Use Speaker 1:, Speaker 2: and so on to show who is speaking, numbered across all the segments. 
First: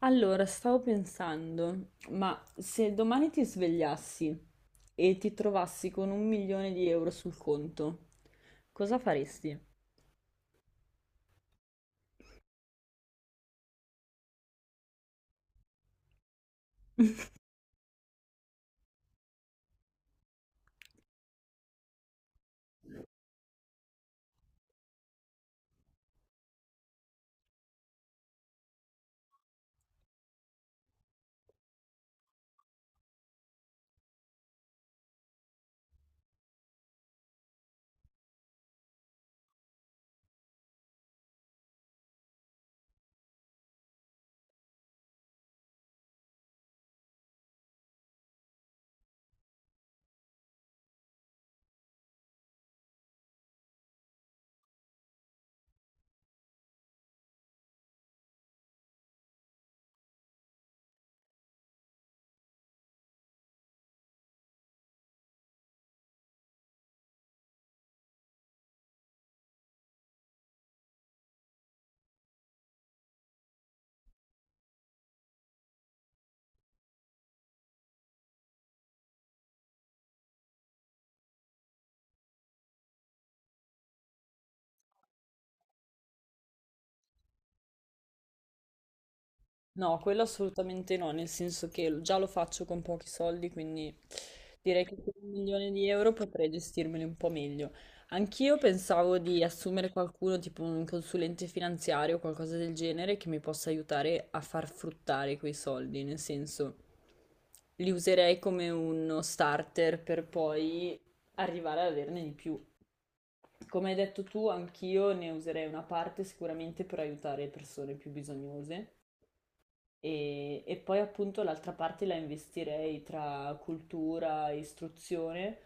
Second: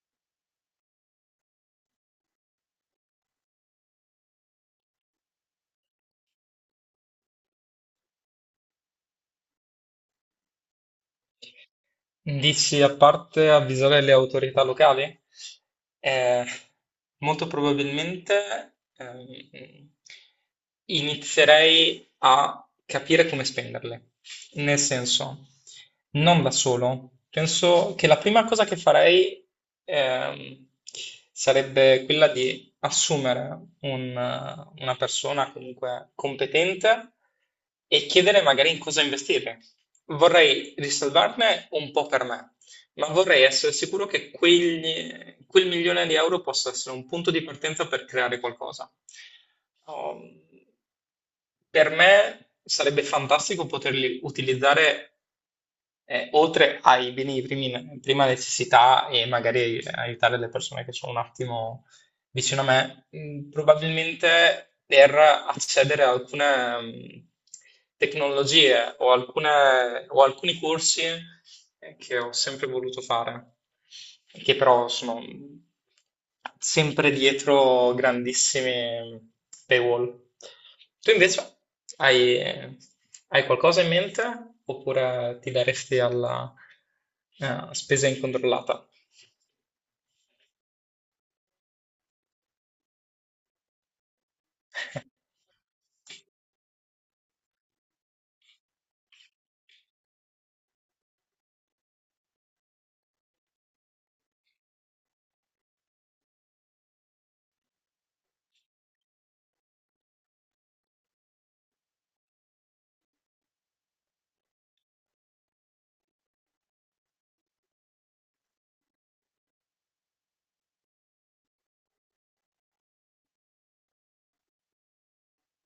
Speaker 1: Allora, stavo pensando, ma se domani ti svegliassi e ti trovassi con un milione di euro sul conto, cosa faresti?
Speaker 2: Dici a parte avvisare le autorità locali? Eh, Molto probabilmente inizierei a capire come spenderle. Nel senso, non da solo. Penso che la prima cosa che farei ehm, sarebbe quella di assumere una persona comunque competente e chiedere magari in cosa investire. Vorrei riservarne un po' per me, ma vorrei essere sicuro che quel milione di euro possa essere un punto di partenza per creare qualcosa. Um, per me sarebbe fantastico poterli utilizzare oltre ai beni di prima necessità e magari aiutare le persone che sono un attimo vicino a me, probabilmente per accedere a alcune tecnologie o, o alcuni corsi che ho sempre voluto fare, e che però sono sempre dietro grandissimi paywall. Tu invece hai, hai qualcosa in mente oppure ti daresti alla spesa incontrollata?
Speaker 1: No, quello assolutamente no, nel senso che già lo faccio con pochi soldi, quindi direi che con un milione di euro potrei gestirmeli un po' meglio. Anch'io pensavo di assumere qualcuno, tipo un consulente finanziario o qualcosa del genere, che mi possa aiutare a far fruttare quei soldi, nel senso li userei come uno starter per poi arrivare ad averne di più. Come hai detto tu, anch'io ne userei una parte sicuramente per aiutare persone più bisognose. E poi appunto l'altra parte la investirei tra cultura, istruzione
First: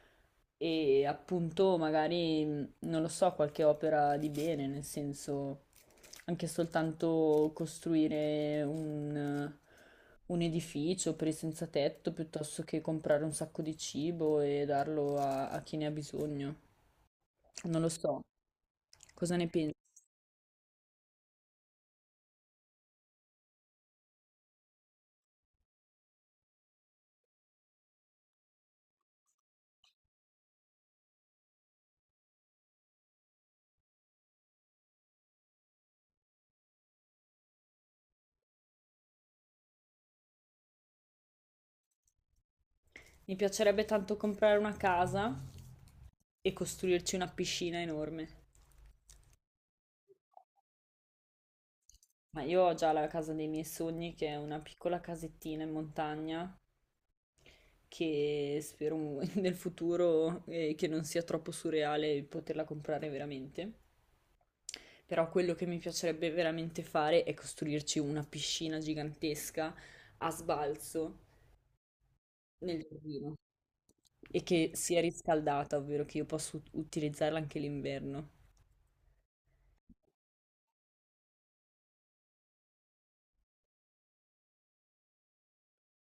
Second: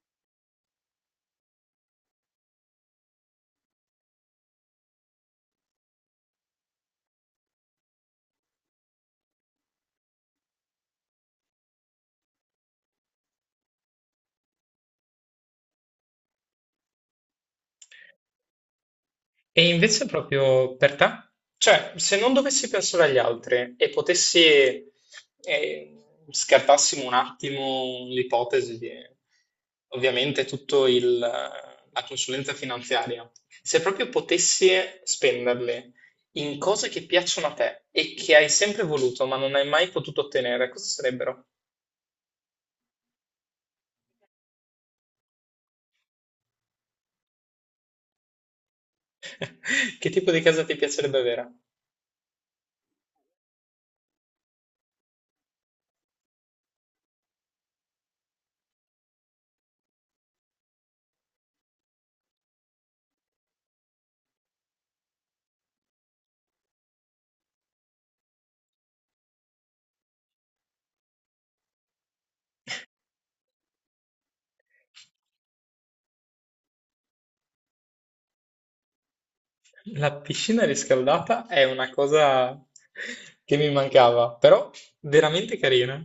Speaker 1: e appunto magari, non lo so, qualche opera di bene, nel senso anche soltanto costruire un edificio per i senza tetto piuttosto che comprare un sacco di cibo e darlo a chi ne ha bisogno. Non lo so, cosa ne
Speaker 2: E
Speaker 1: pensi?
Speaker 2: invece proprio per te? Cioè, se non dovessi pensare agli altri e potessi, eh, scartassimo un attimo l'ipotesi di ovviamente la consulenza finanziaria, se proprio potessi spenderli in cose che piacciono a te e che hai sempre voluto ma non hai mai potuto ottenere, cosa sarebbero?
Speaker 1: Mi piacerebbe tanto comprare una casa e costruirci una piscina enorme.
Speaker 2: Che tipo di casa ti piacerebbe avere?
Speaker 1: Ma io ho già la casa dei miei sogni, che è una piccola casettina in montagna, che spero nel futuro che non sia troppo surreale poterla comprare veramente. Però quello che mi piacerebbe veramente fare è costruirci una piscina gigantesca a sbalzo nel giardino e che sia riscaldata, ovvero che io possa utilizzarla anche l'inverno.
Speaker 2: La piscina riscaldata è una cosa che mi mancava, però veramente carina.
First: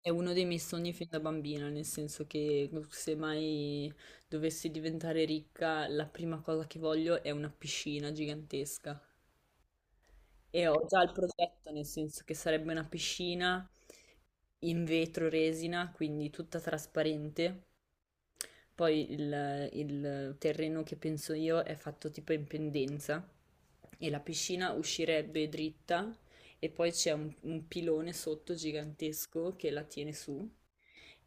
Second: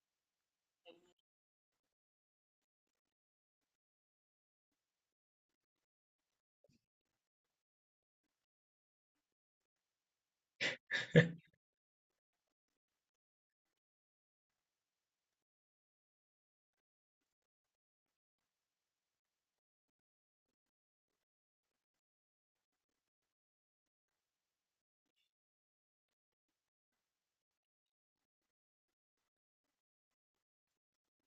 Speaker 1: È uno dei miei sogni fin da bambina, nel senso che se mai dovessi diventare ricca, la prima cosa che voglio è una piscina gigantesca. E ho già il progetto, nel senso che sarebbe una piscina in vetro resina, quindi tutta trasparente. Poi il terreno che penso io è fatto tipo in pendenza e la piscina uscirebbe dritta e poi c'è un pilone sotto gigantesco che la tiene su.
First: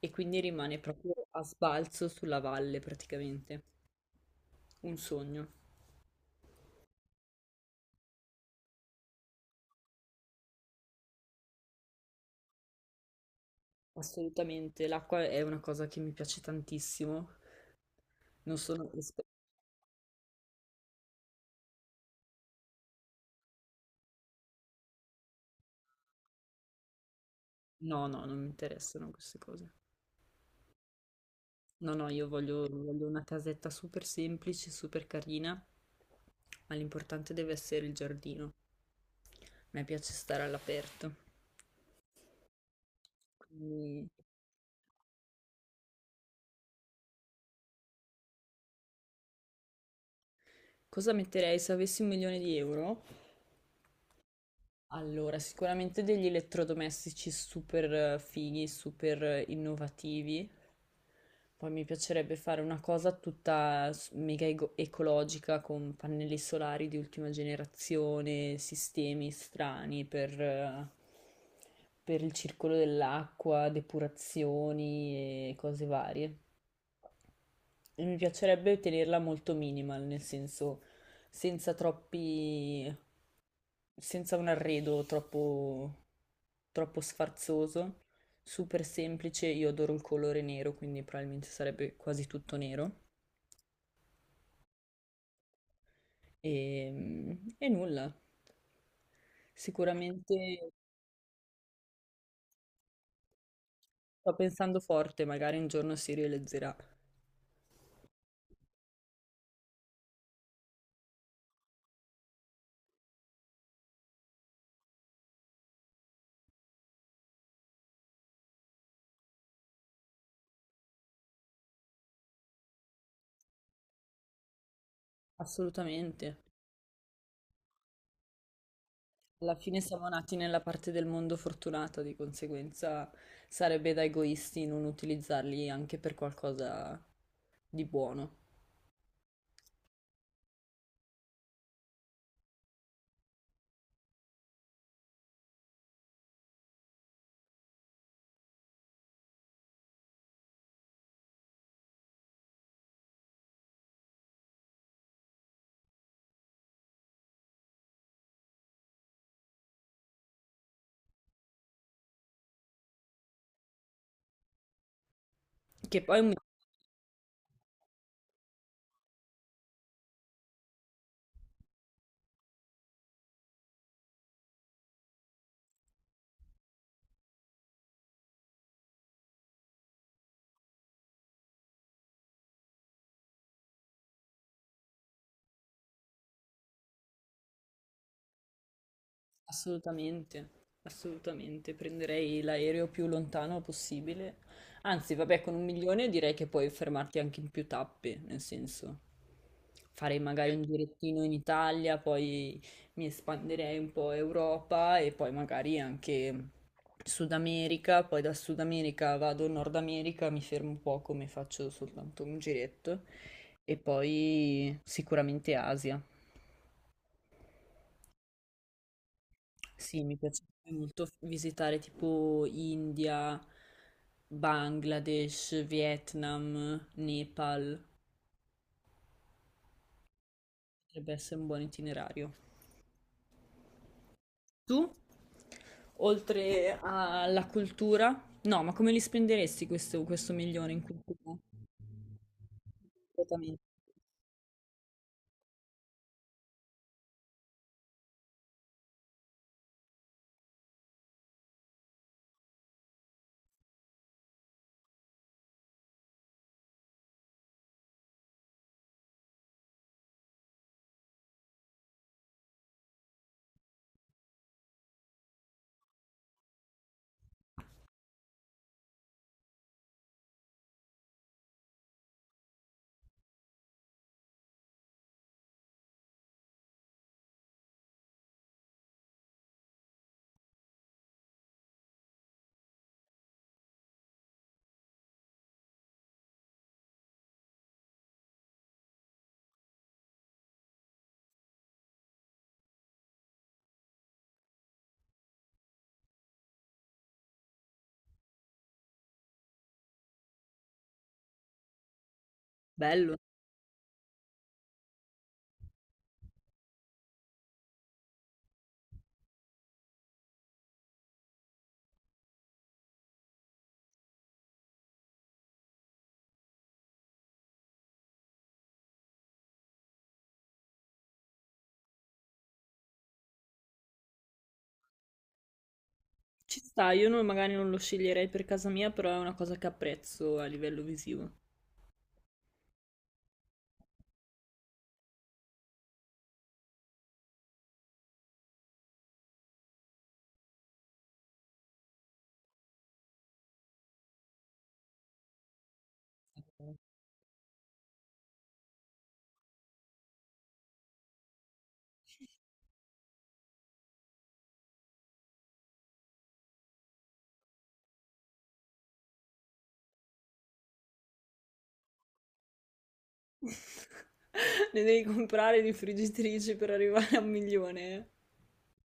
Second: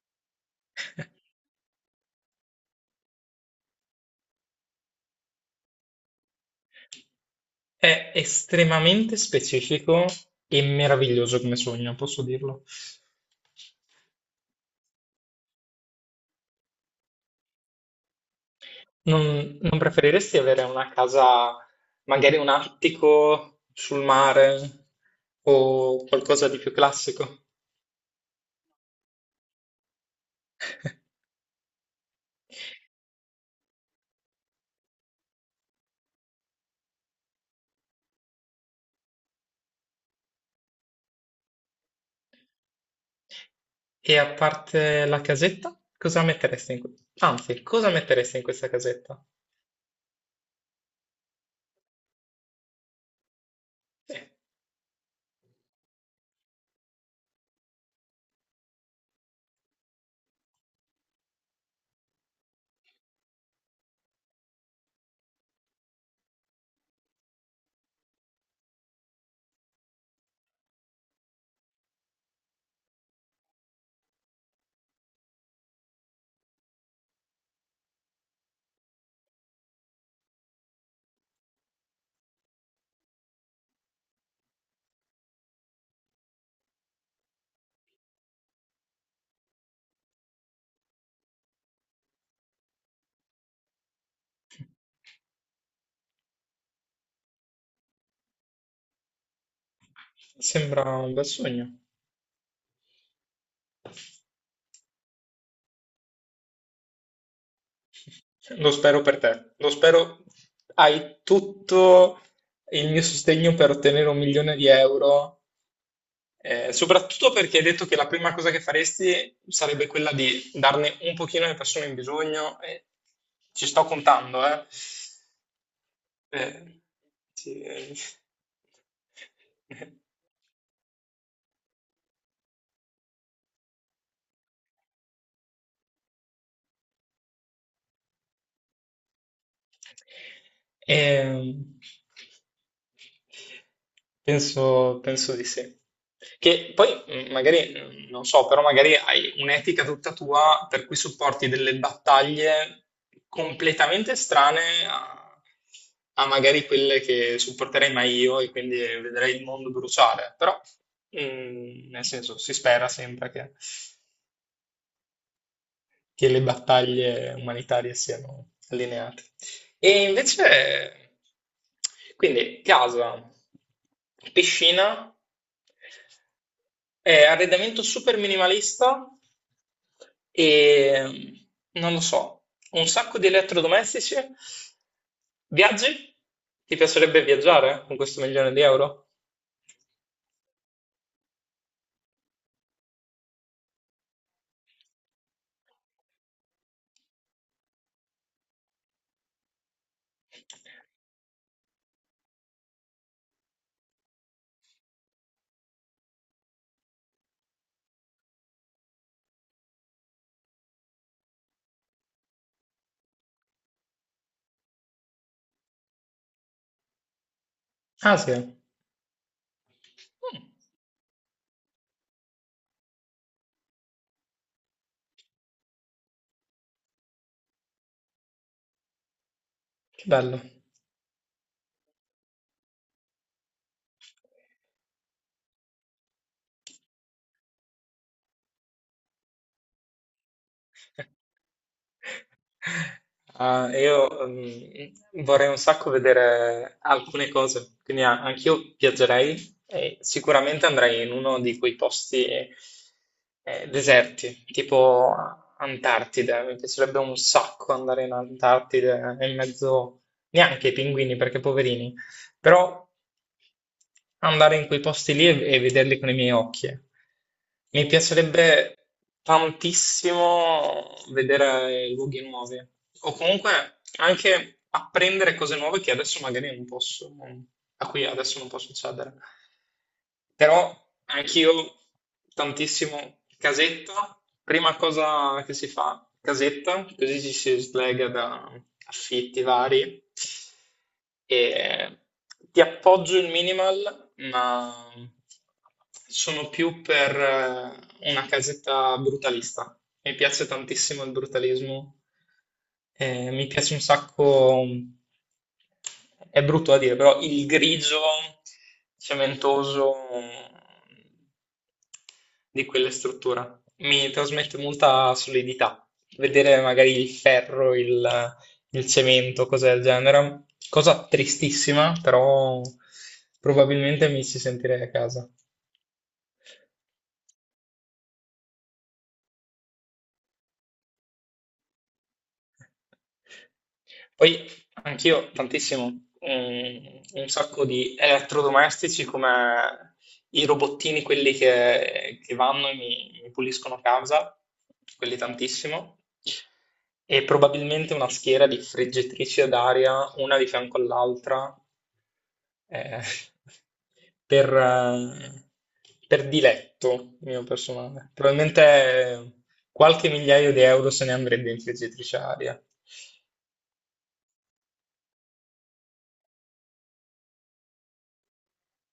Speaker 1: E quindi rimane proprio a sbalzo sulla valle praticamente. Un sogno.
Speaker 2: È estremamente specifico e meraviglioso come sogno, posso dirlo.
Speaker 1: Assolutamente. L'acqua è una cosa che mi piace tantissimo. Non sono
Speaker 2: Non,
Speaker 1: esper-
Speaker 2: non preferiresti avere una casa, magari un attico sul mare o qualcosa di più classico?
Speaker 1: No, no, non mi interessano queste cose. No, no, io voglio una casetta super semplice, super carina, ma l'importante deve essere il giardino. A me piace stare all'aperto. Quindi,
Speaker 2: E a parte la casetta, cosa metteresti in Anzi, cosa metteresti in questa casetta?
Speaker 1: cosa metterei se avessi un milione di euro? Allora, sicuramente degli elettrodomestici super fighi, super innovativi. Poi mi piacerebbe fare una cosa tutta mega ecologica con pannelli solari di ultima generazione, sistemi strani per il circolo dell'acqua, depurazioni e cose varie. E mi piacerebbe tenerla molto minimal, nel senso senza troppi, senza un arredo troppo troppo sfarzoso, super semplice. Io adoro il colore nero, quindi probabilmente sarebbe quasi tutto nero. E nulla. Sicuramente
Speaker 2: Sembra un bel sogno.
Speaker 1: sto pensando forte, magari un giorno si realizzerà.
Speaker 2: Lo spero per te. Lo spero. Hai tutto il mio sostegno per ottenere un milione di euro, soprattutto perché hai detto che la prima cosa che faresti sarebbe quella di darne un pochino alle persone in bisogno. E ci sto contando, eh.
Speaker 1: Assolutamente.
Speaker 2: Eh, sì, eh.
Speaker 1: Alla fine siamo nati nella parte del mondo fortunata, di conseguenza sarebbe da egoisti non utilizzarli anche per qualcosa di buono.
Speaker 2: Ehm, penso di sì. Che poi magari, non so, però magari hai un'etica tutta tua per cui supporti delle battaglie completamente strane a magari quelle che supporterei mai io e quindi vedrei il mondo bruciare. Però, nel senso, si spera sempre che
Speaker 1: Che poi
Speaker 2: che
Speaker 1: un.
Speaker 2: le battaglie umanitarie siano allineate. E invece, quindi casa, piscina, arredamento super minimalista e non lo so, un sacco di elettrodomestici, viaggi? Ti piacerebbe viaggiare con questo milione di euro?
Speaker 1: Assolutamente, assolutamente. Prenderei l'aereo più lontano possibile. Anzi, vabbè, con un milione direi che puoi fermarti anche in più tappe, nel senso, farei magari un girettino in Italia, poi mi espanderei un po' Europa e poi magari anche Sud America, poi da Sud America vado in Nord America, mi fermo un po' come faccio soltanto un giretto e poi sicuramente Asia.
Speaker 2: Ah, sì.
Speaker 1: Sì, mi
Speaker 2: Mm.
Speaker 1: piacerebbe molto visitare tipo India, Bangladesh, Vietnam, Nepal.
Speaker 2: Che bello.
Speaker 1: Potrebbe essere un buon itinerario. Tu, oltre alla cultura, no, ma come li spenderesti questo milione in cultura? Completamente.
Speaker 2: Ah, io vorrei un sacco vedere alcune cose, quindi anch'io viaggerei e sicuramente andrei in uno di quei posti deserti, tipo Antartide. Mi piacerebbe un sacco andare in Antartide in mezzo neanche ai pinguini, perché poverini, però andare in quei posti lì e vederli con i miei occhi. Eh. Mi piacerebbe tantissimo vedere i luoghi nuovi o comunque anche apprendere cose nuove che adesso magari non posso, a cui adesso non posso accedere. Però anch'io tantissimo casetta, prima cosa che si fa, casetta, così ci si slega da affitti vari e ti appoggio il minimal ma sono più per una casetta brutalista. Mi piace tantissimo il brutalismo
Speaker 1: Bello.
Speaker 2: mi piace un sacco, è brutto da dire, però il grigio cementoso di quella struttura mi trasmette molta solidità. Vedere magari il ferro, il cemento, cose del genere, cosa tristissima, però probabilmente mi ci sentirei a casa.
Speaker 1: Ci sta, io non- magari non lo sceglierei per casa mia, però è una cosa che apprezzo a livello visivo.
Speaker 2: Poi anch'io tantissimo, mm, un sacco di elettrodomestici come i robottini, quelli che vanno e mi puliscono casa, quelli tantissimo, e probabilmente una schiera di friggitrici d'aria, una di fianco all'altra, eh, per, eh, per diletto mio personale. Probabilmente qualche migliaio di euro se ne andrebbe in friggitrice d'aria.
Speaker 1: Ne devi comprare di friggitrici per arrivare a un milione. Eh.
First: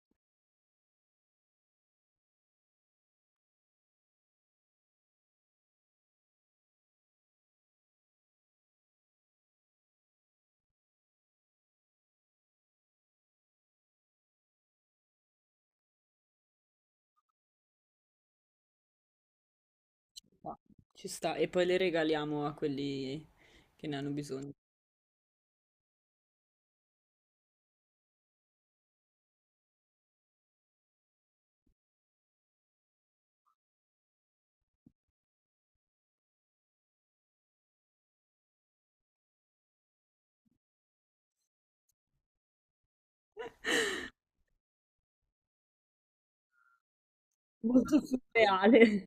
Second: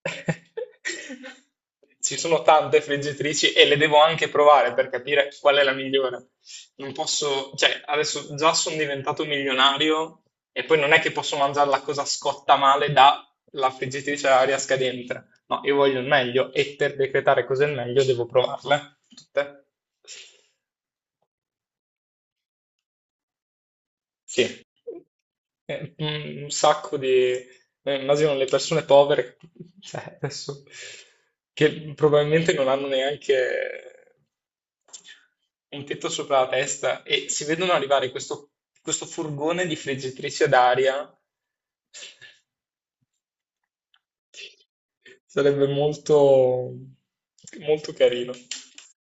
Speaker 2: Ci sono tante friggitrici e le devo anche provare per capire qual è la migliore. Non posso, cioè, adesso già sono diventato milionario e poi non è che posso mangiare la cosa scotta male dalla friggitrice ad aria scadente. No, io voglio il meglio e per decretare cos'è il meglio devo provarle tutte.
Speaker 1: Ma. Ci sta, e poi le regaliamo a quelli che ne hanno bisogno.
Speaker 2: Sì. Un sacco di... immagino le persone povere, cioè, adesso, che probabilmente non hanno neanche un tetto sopra la testa e si vedono arrivare questo, questo furgone di friggitrici ad aria. Sarebbe molto, molto
Speaker 1: Molto
Speaker 2: carino.
Speaker 1: surreale.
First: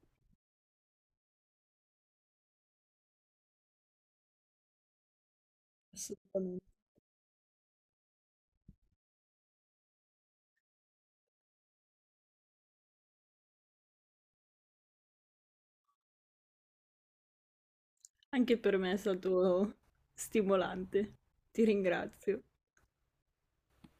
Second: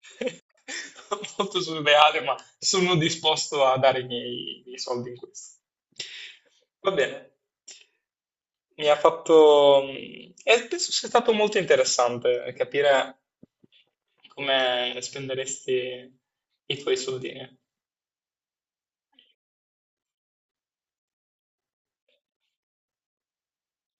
Speaker 2: Molto surreale, ma sono disposto a dare i miei soldi in questo.
Speaker 1: Assolutamente.
Speaker 2: Va bene, mi ha fatto... mm, E penso sia stato molto interessante capire come spenderesti i tuoi soldini.
Speaker 1: Anche per me è stato stimolante. Ti ringrazio.